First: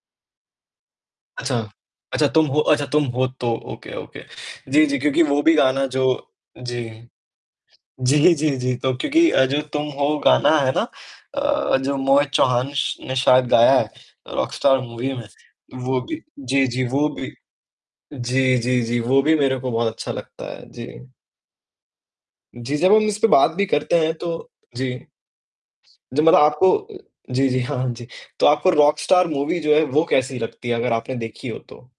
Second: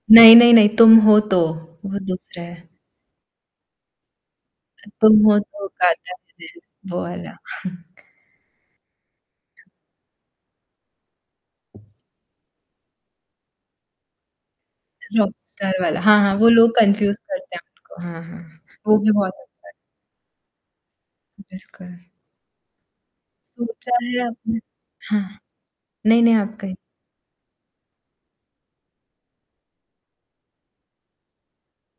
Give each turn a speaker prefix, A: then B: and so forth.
A: नहीं, नहीं, नहीं, तुम हो तो,
B: अच्छा।
A: वो
B: अच्छा
A: दूसरा
B: तुम हो
A: है।
B: अच्छा तुम हो तो ओके, ओके। जी, जी,
A: तुम
B: क्योंकि
A: हो
B: वो भी
A: तो
B: गाना जो
A: काटा [unintelligible]
B: जी।
A: वो वाला।
B: जी, जी, जी, तो क्योंकि अ, जो तुम हो गाना है ना अ, जो मोहित चौहान ने श ने शायद गाया है अ, रॉकस्टार मूवी में।
A: रॉकेस्टार वाला,
B: वो
A: हाँ,
B: भी,
A: हाँ, वो
B: जी,
A: लोग
B: जी वो
A: कन्फ्यूज़
B: भी,
A: करते हैं उसको, हाँ,
B: जी,
A: हाँ।
B: जी,
A: वो
B: जी,
A: भी
B: वो
A: बहुत
B: भी मेरे
A: अच्छा
B: को
A: है।
B: बहुत अच्छा लगता है। जी।
A: बिल्कुल।
B: जी, जब हम इस पे बात भी
A: सोचा
B: करते हैं
A: है
B: तो
A: अपने?
B: जी।
A: हाँ।
B: ज
A: नहीं, नहीं,
B: मतलब
A: आप
B: आपको
A: कहें।
B: अ जी, जी, हाँ, जी। तो आपको रॉकस्टार मूवी जो है वो कैसी लगती है अगर आपने देखी हो तो?